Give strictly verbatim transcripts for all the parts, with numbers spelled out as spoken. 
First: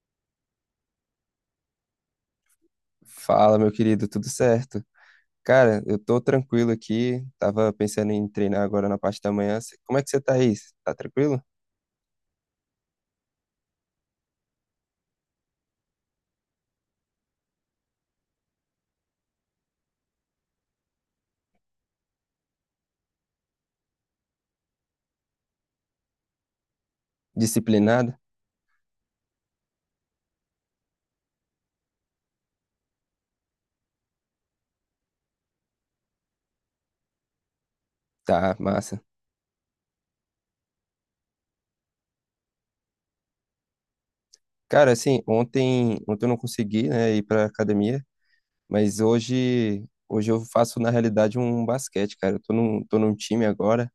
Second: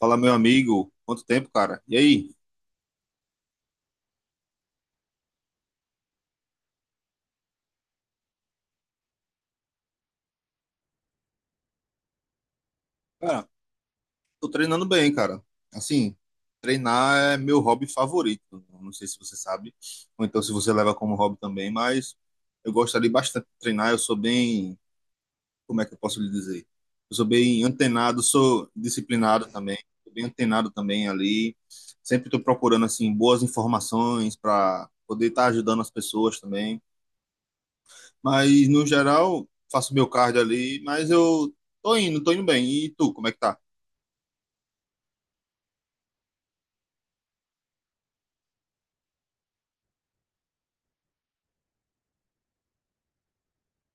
Fala, meu amigo. Quanto tempo, cara? E aí? Fala, meu querido, tudo certo? Cara, eu tô tranquilo aqui. Tava pensando em treinar agora na parte da manhã. Cê- Como é que você tá aí? Cê tá tranquilo? Cara, tô treinando bem, cara. Assim, treinar é meu hobby favorito. Não sei se você sabe, ou então se você leva como hobby também, mas eu gostaria bastante de treinar. Eu sou bem, como é que eu posso lhe dizer? Eu sou bem Disciplinado? antenado, sou disciplinado também, sou bem antenado também ali. Sempre tô procurando, assim, boas informações para poder estar ajudando as pessoas também. Tá, Mas no massa. geral, faço meu cardio ali, mas eu tô indo, tô indo bem. E tu, como é que tá? Cara, assim, ontem, ontem eu não consegui, né, ir pra academia, mas hoje, hoje eu faço na realidade um basquete, cara. Eu tô num, tô num time agora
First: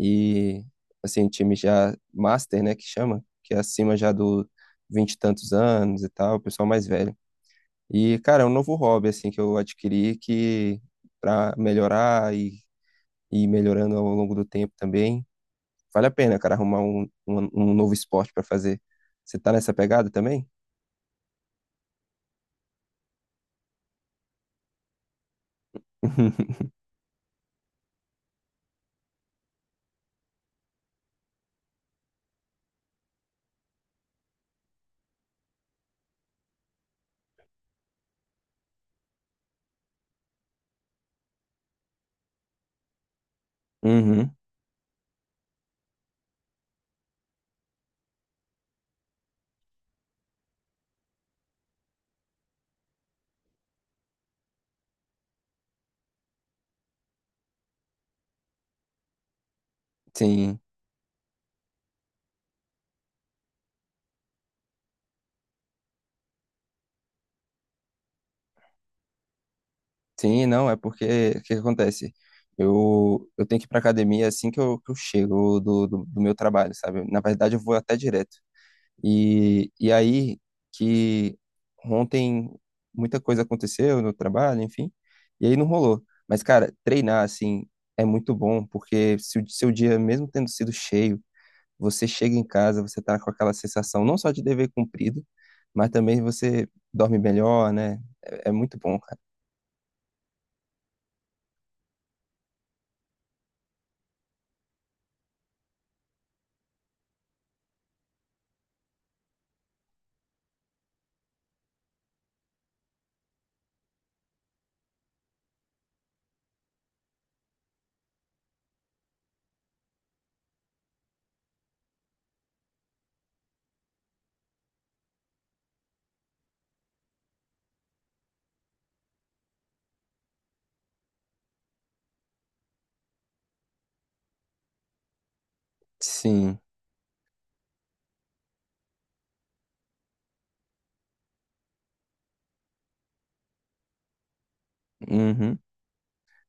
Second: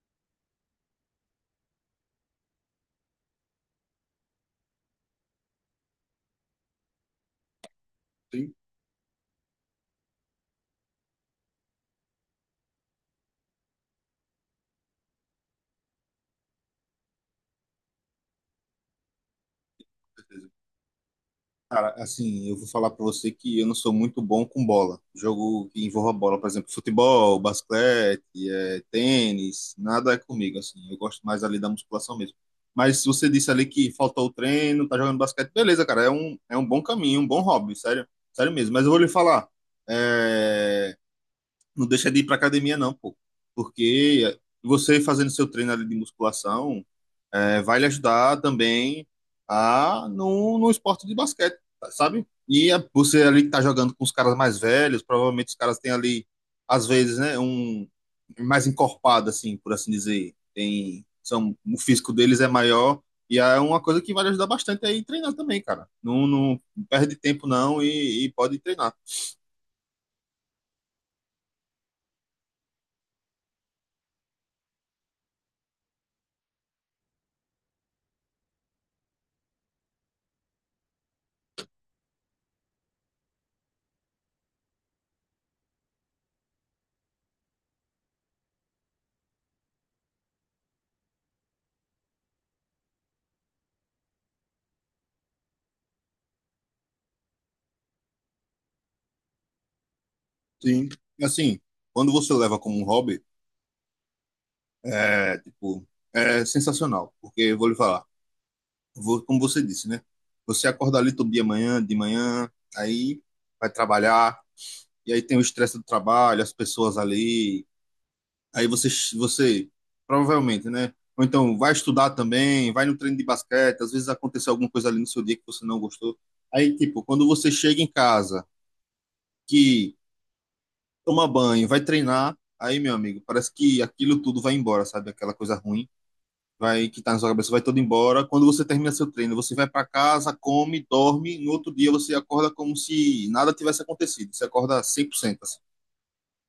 e assim, um time já master, né, que chama, que é acima já do vinte e tantos anos e tal, o pessoal mais velho. E, cara, é um Sim, novo hobby, assim, que eu adquiri que pra melhorar e e ir melhorando ao longo do tempo também. Vale a pena, cara, arrumar um, um, um novo esporte pra fazer. Você tá nessa pegada também? certeza. Cara, assim, eu vou falar pra você que eu não sou muito bom com bola. Jogo que envolva bola, por exemplo, futebol, basquete, eh, tênis, nada é comigo, assim. Eu gosto mais ali da musculação mesmo. Mas você disse ali que faltou o treino, tá jogando basquete, beleza, cara, é um, é um bom caminho, um bom hobby, sério, sério mesmo. Mas eu vou lhe falar, é, não deixa de ir para academia, não, pô. Uhum, Porque você fazendo seu treino ali de musculação é, vai lhe ajudar também a no, no esporte de basquete, sabe? E a- você ali que tá jogando com os caras mais velhos, provavelmente os caras têm ali, às vezes, né, um mais encorpado, assim, por assim dizer. sim, Tem, são, o físico deles é maior e é uma coisa que vai lhe ajudar bastante aí treinar também, cara. Não, não perde tempo não e, e pode treinar. sim, não, é porque o que que acontece? Eu, eu tenho que ir pra academia assim que eu, que eu chego do, do, do meu trabalho, sabe? Na verdade, eu vou até direto. E, e aí que ontem muita coisa aconteceu no trabalho, enfim, e aí não rolou. Mas, cara, treinar, assim, é muito bom, porque se o seu dia, mesmo tendo sido cheio, você chega em casa, você tá com aquela sensação não só de dever cumprido, mas também você dorme melhor, né? É, é muito bom, cara. Sim. Assim, quando você leva como um hobby, é, tipo, é sensacional. Porque, eu vou lhe falar, vo- como você disse, né? Você acorda ali todo dia manhã, de manhã, aí vai trabalhar, e aí tem o estresse do trabalho, as pessoas ali. Aí você, você provavelmente, né? Ou então vai estudar também, vai no treino de basquete, às vezes aconteceu alguma coisa ali no seu dia que você não gostou. Aí, tipo, quando você chega em casa, que toma banho, vai treinar, aí, meu amigo, parece que aquilo tudo vai embora, sabe? Aquela coisa ruim Sim. vai que tá na sua cabeça vai todo embora. Quando você termina seu treino, você vai para casa, come, dorme, no outro dia você acorda como se nada tivesse acontecido. Você acorda cem por cento, Uhum. assim.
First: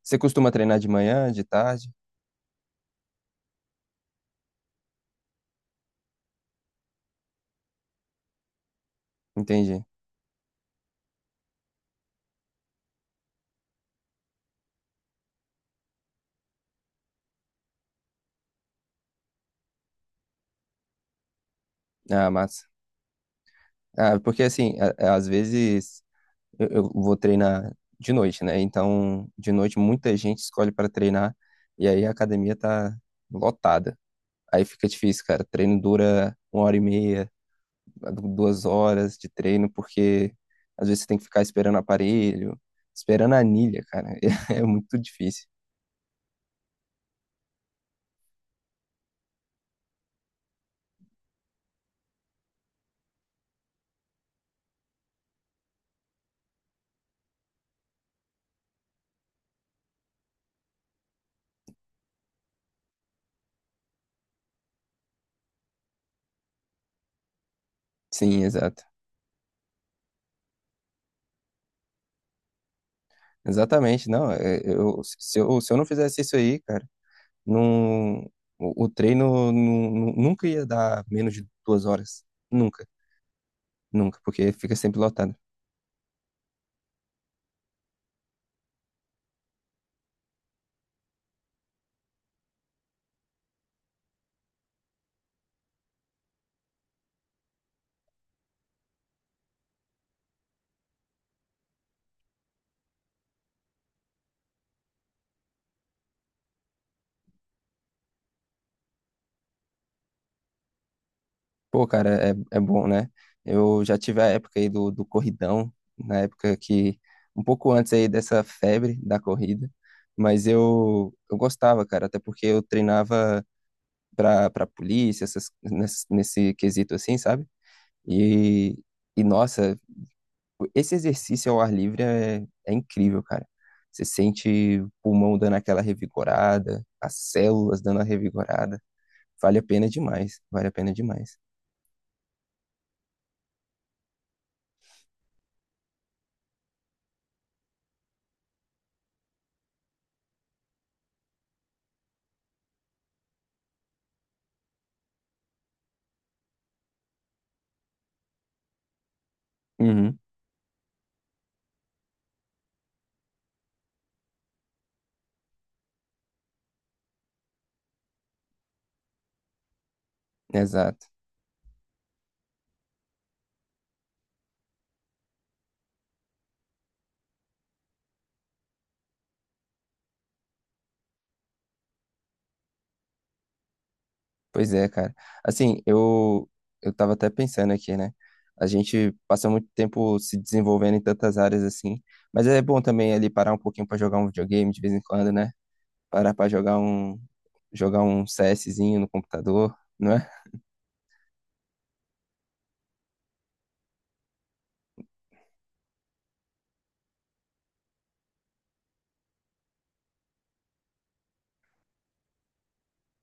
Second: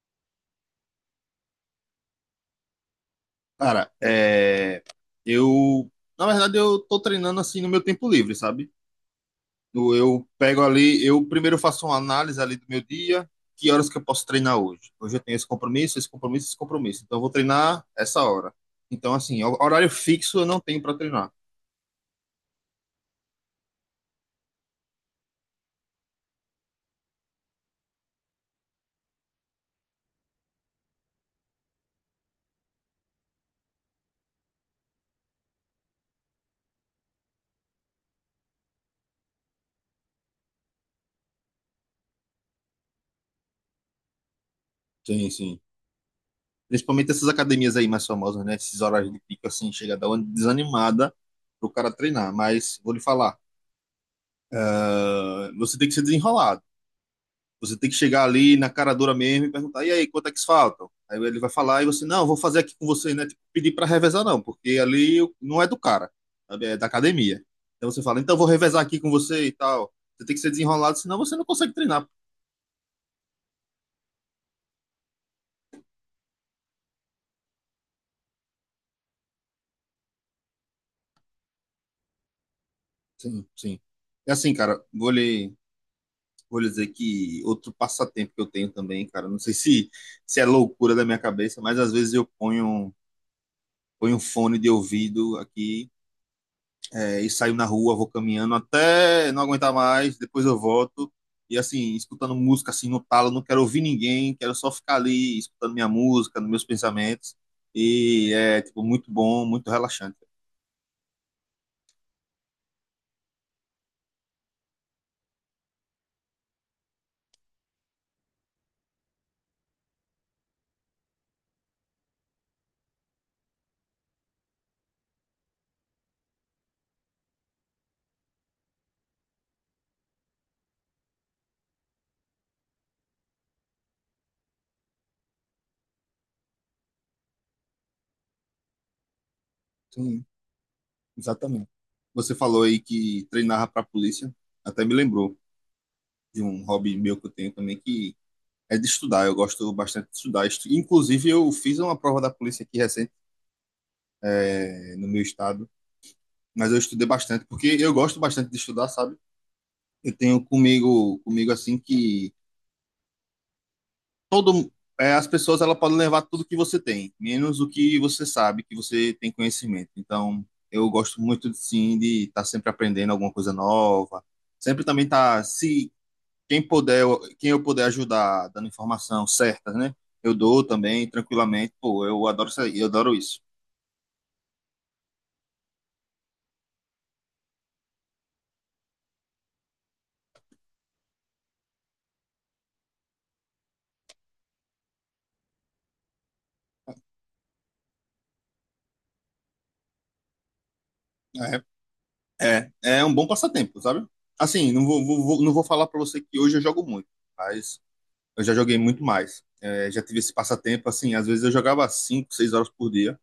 Você costuma treinar de manhã, de tarde? Cara, é... eu... Na verdade, eu tô treinando, assim, no meu tempo livre, sabe? Entendi. No- Eu pego ali, eu primeiro faço uma análise ali do meu dia, que horas que eu posso treinar hoje. Hoje eu tenho esse compromisso, esse compromisso, esse compromisso. Então eu vou treinar essa hora. Então, assim, ho- horário fixo eu não tenho para treinar. Ah, massa. Ah, porque assim, a- às vezes eu, eu vou treinar de noite, né? Então, de noite muita gente escolhe para treinar e aí a academia tá lotada. Aí fica difícil, cara. Treino dura uma hora e meia, duas horas de treino, porque às vezes você tem que ficar esperando aparelho, esperando a anilha, cara. É muito Sim, difícil. sim. Principalmente essas academias aí mais famosas, né? Esses horários de pico, assim, chega a dar uma desanimada pro cara treinar. Mas vou lhe falar, ah, você tem que se desenrolar. Você tem que chegar ali na cara dura mesmo e perguntar: e aí, quanto é que faltam? Aí ele vai falar e você: não, vou fazer aqui com você, né? Tipo, pedir para revezar, não, porque ali não é do cara, sabe? É da academia. Então você fala: então Sim, vou revezar exato. aqui com você e tal. Você tem que ser desenrolado, senão você não consegue treinar. Exatamente. Não, é, eu, se eu, se eu não fizesse isso aí, cara, não, o, o treino nu- nu- nunca ia dar menos de duas horas. Nunca. Sim, sim. Nunca, É assim, porque fica cara, sempre vou lotado. lhe, vou lhe dizer que outro passatempo que eu tenho também, cara, não sei se, se é loucura da minha cabeça, mas às vezes eu ponho, ponho um fone de ouvido aqui é, e saio na rua, vou caminhando até não aguentar mais, depois eu volto. E assim, escutando música assim no talo, não quero ouvir ninguém, quero só ficar ali escutando minha música, nos meus pensamentos. E é tipo muito bom, muito relaxante. Pô, cara, é, é bom, né? Eu já tive a época aí do, do corridão, na época que, um pouco antes aí dessa febre da corrida, mas eu, eu gostava, cara, até porque eu treinava pra, pra polícia, essas, nesse, nesse quesito assim, sabe? E, e, nossa, esse exercício ao ar livre é, é incrível, cara. Você sente o pulmão dando aquela revigorada, as células dando a revigorada. Vale a pena Sim, demais, vale a pena demais. exatamente. Você falou aí que treinava para a polícia, até me lembrou de um hobby meu que eu tenho também que é de estudar. Eu gosto bastante de estudar. Estu- Inclusive, eu fiz uma prova da polícia aqui recente, eh, no meu estado, mas eu estudei bastante porque eu gosto bastante de estudar, sabe? Eu Uhum, tenho comigo, comigo assim que todo é, as pessoas ela podem levar tudo que você tem, menos o que você sabe, que você tem conhecimento. Então, eu exato. gosto muito sim de estar sempre aprendendo alguma coisa nova, sempre também tá se quem puder, eu- quem eu puder ajudar dando informação certa, né? Eu dou também tranquilamente, pô, eu adoro isso, aí, eu adoro isso. Pois é, cara. Assim, eu eu tava até pensando aqui, né? A gente passa muito tempo se desenvolvendo em tantas áreas assim, mas é bom também ali parar um pouquinho pra jogar um videogame de vez em quando, né? Parar pra jogar um jogar um CSzinho no computador, não é? É, é, é um bom passatempo, sabe? Assim, não vou, vou- vou- não vou falar para você que hoje eu jogo muito, mas eu já joguei muito mais. É, já tive esse passatempo, assim, às vezes eu jogava cinco seis horas por dia.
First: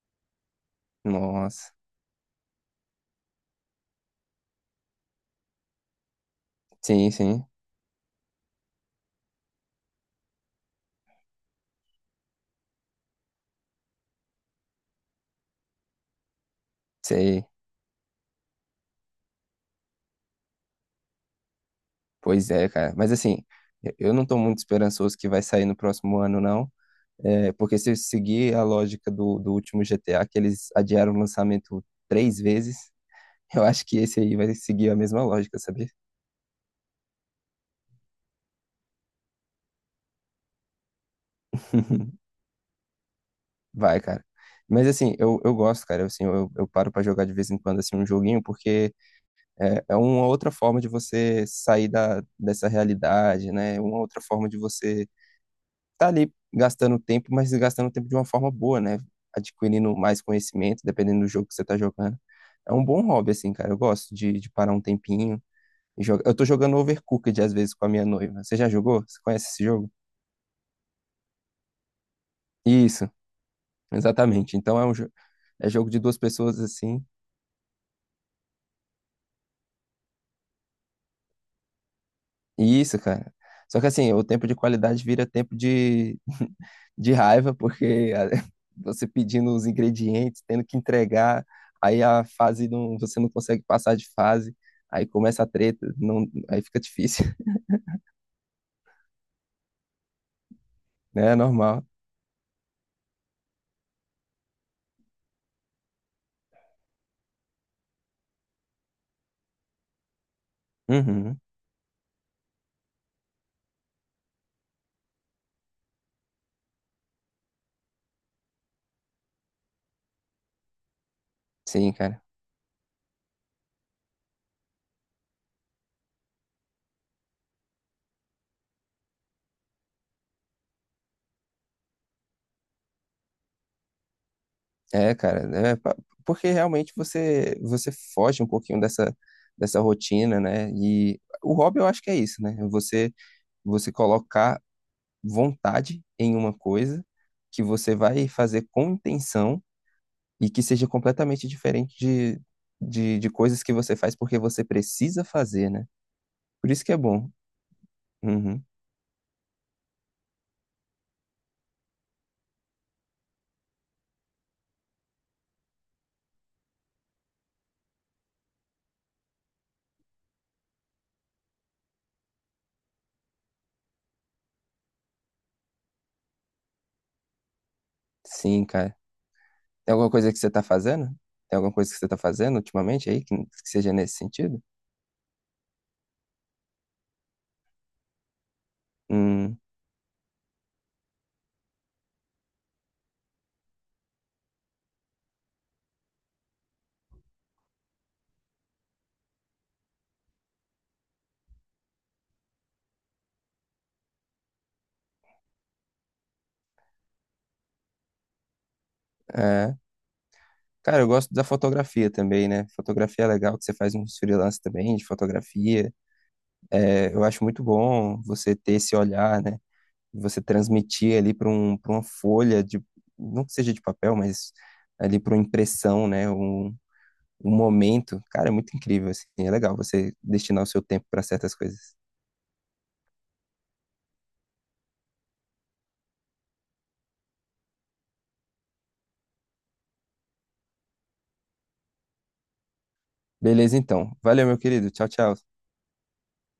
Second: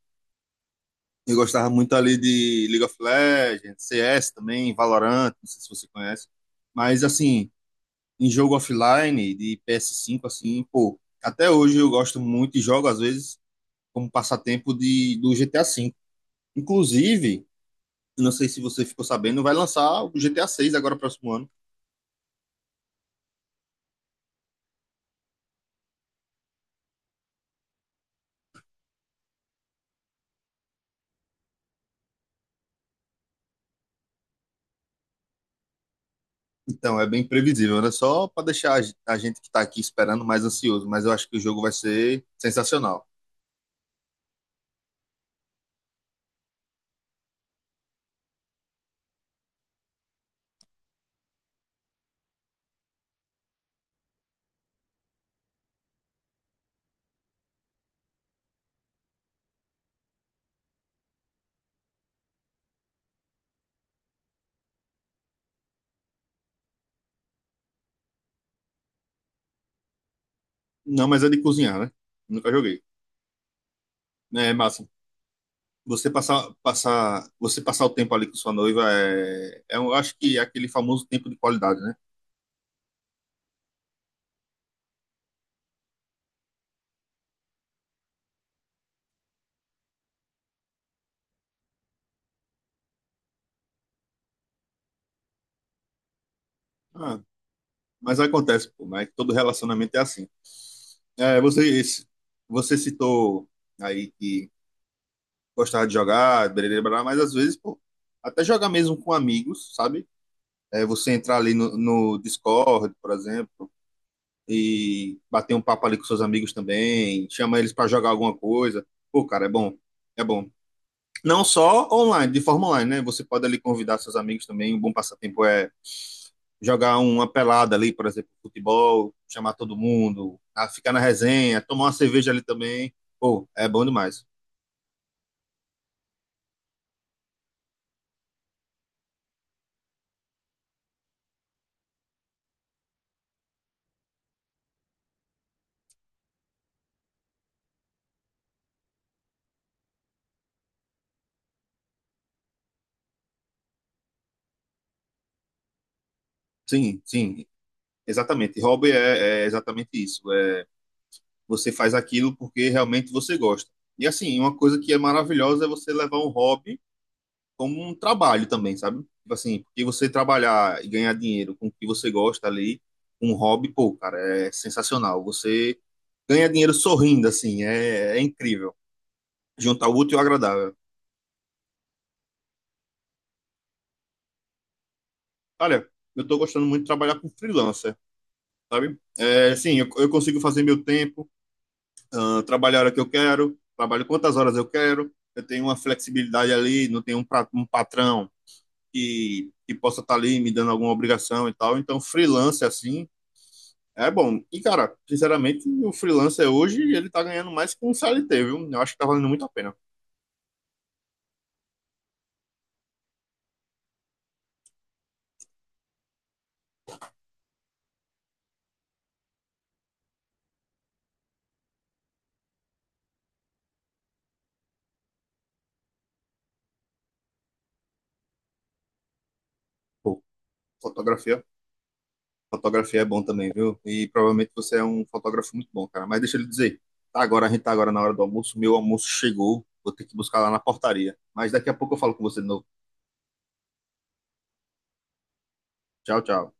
Eu gostava Nossa. muito ali de League of Legends, C S também, Valorant, não sei se você conhece. Mas, Sim, sim. assim, em jogo offline de P S cinco, assim, pô, até hoje eu gosto muito e jogo, às vezes, como passatempo de, do G T A V. Inclusive, Sei. não sei se você ficou sabendo, vai lançar o G T A seis agora, próximo ano. Pois é, cara. Mas assim, eu eu não tô muito esperançoso que vai sair no próximo ano, não. É, porque se eu seguir a lógica do, do último G T A, que eles adiaram o lançamento três vezes, eu acho que esse aí vai seguir a mesma lógica, sabia? Então, é bem previsível, né? Só para deixar a ge- a gente que está aqui esperando mais ansioso, mas eu acho que o jogo vai ser sensacional. Vai, cara. Mas assim, eu, eu gosto, cara. Assim, eu, eu paro pra jogar de vez em quando assim, um joguinho, porque é, é uma outra forma de você sair da, dessa realidade, né? Uma outra forma de você tá ali gastando tempo, mas gastando tempo de uma forma boa, né? Adquirindo mais conhecimento, dependendo do jogo que você tá jogando. É um bom hobby, assim, cara. Eu gosto de, de parar um tempinho e joga- eu tô jogando Overcooked às vezes com a minha noiva. Você já jogou? Você conhece esse jogo? Não, mas é de cozinhar, né? Nunca joguei. Isso, É exatamente. Então é massa. um jo- é jogo de Você duas passar, pessoas assim. passar, você passar o tempo ali com sua noiva é, é, um, eu acho que é aquele famoso tempo de qualidade, né? E isso, cara. Só que assim, o tempo de qualidade vira tempo de, de raiva, porque a- você pedindo os ingredientes, tendo que entregar, aí a fase não, você não consegue passar de fase, aí começa a treta, não, aí fica Ah, difícil, mas acontece, pô, né? Todo relacionamento é assim. né? É É, você, normal. esse- você citou aí que gostava de jogar, blá, blá, blá, mas às vezes, pô, até jogar mesmo com amigos, sabe? É você entrar Uhum. ali no, no Discord, por exemplo, e bater um papo ali com seus amigos também, chama eles para jogar alguma coisa. Pô, cara, é bom. É bom. Não só Sim, cara. online, de forma online, né? Você pode ali convidar seus amigos também. Um bom passatempo é jogar um, uma pelada ali, por exemplo, futebol, chamar todo mundo, a ficar na resenha, tomar uma cerveja ali também. Pô, é bom demais. É, cara, né? pa- Porque realmente você você foge um pouquinho dessa dessa rotina, né? E o hobby eu acho que é isso, né? é Você você colocar vontade em uma coisa que você vai fazer com intenção e que seja completamente diferente de, de, de coisas que você faz porque você precisa fazer, né? Por isso que é Sim, bom. sim, exatamente. Uhum. Hobby é, é exatamente isso. Você faz aquilo porque realmente você gosta. E assim, uma coisa que é maravilhosa é você levar um hobby como um trabalho também, sabe? Tipo assim, porque você trabalhar e ganhar dinheiro com o que você gosta ali, um hobby, pô, cara, é sensacional. Você ganha dinheiro sorrindo, assim, é, é Sim, incrível. cara. Juntar Tem o alguma útil ao coisa que você tá agradável. fazendo? Tem alguma coisa que você tá fazendo ultimamente aí que, que seja nesse sentido? Olha, eu tô gostando muito de trabalhar com freelancer, sabe? É, Hum, sim, eu, eu consigo fazer meu tempo, ah, trabalhar a hora que eu quero, trabalho quantas horas eu quero, eu tenho uma flexibilidade ali, não tenho um, pra- um patrão, que, que possa estar ali me dando alguma obrigação e tal. Então, freelance assim é bom. E, cara, sinceramente, o freelancer hoje ele tá ganhando mais que um C L T, viu? Eu acho que tá valendo muito a pena. é. Cara, eu gosto da fotografia também, né? Fotografia é legal, que você faz uns freelance também de fotografia. É, eu acho muito bom você ter esse olhar, né? Você transmitir ali para um, para uma folha de, não que seja de papel, mas ali para uma impressão, né? Um, um momento. Cara, é muito incrível, assim. É legal você Pô, destinar o seu tempo para fotografia. certas coisas. Fotografia é bom também, viu? E provavelmente você é um fotógrafo muito bom, cara. Mas deixa eu lhe dizer, tá agora, a gente tá agora na hora do almoço. Meu almoço chegou. Vou ter que buscar lá na portaria. Mas daqui a pouco eu falo com você de novo. Beleza, então. Valeu, meu querido. Tchau, tchau. Tchau, tchau.